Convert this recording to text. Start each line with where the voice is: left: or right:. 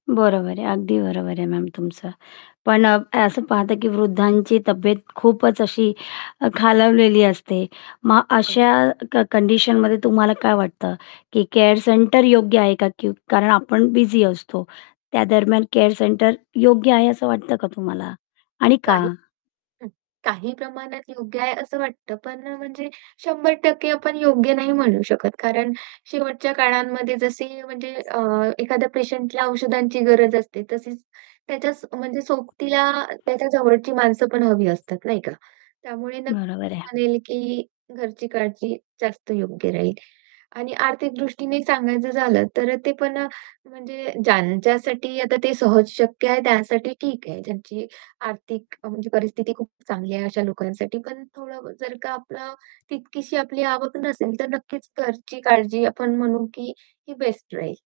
left: बरोबर आहे, अगदी बरोबर आहे मॅम तुमचं. पण अ, असं पाहता की वृद्धांची तब्येत खूपच अशी अ, खालावलेली असते, मग
right: बरोबर.
left: अशा क कंडिशनमध्ये तुम्हाला काय वाटतं की केअर सेंटर योग्य आहे का की कारण आपण बिझी असतो, त्यादरम्यान केअर सेंटर योग्य आहे असं वाटतं का तुम्हाला आणि
right: आणि
left: का?
right: काही हं, काही प्रमाणात योग्य आहे असं वाटतं पण अ, म्हणजे 100% आपण योग्य नाही म्हणू शकत. कारण शेवटच्या काळांमध्ये जसे म्हणजे अ, एखाद्या पेशंटला औषधांची गरज असते, तशीच त्याच्या म्हणजे सोबतीला त्याच्या जवळची माणसं पण हवी असतात, नाही का? त्यामुळे
left: बरोबर
right: नक्की
left: आहे.
right: म्हणेल की घरची काळजी जास्त योग्य राहील आणि आर्थिक दृष्टीने सांगायचं झालं तर अ, ते पण अ, म्हणजे ज्यांच्यासाठी आता ते सहज शक्य आहे, त्यांसाठी ठीक आहे, ज्यांची आर्थिक म्हणजे परिस्थिती खूप चांगली आहे अशा लोकांसाठी पण थोडं जर का आपलं तितकीशी आपली आवक नसेल, तर नक्कीच घरची काळजी आपण म्हणू की ही बेस्ट राहील.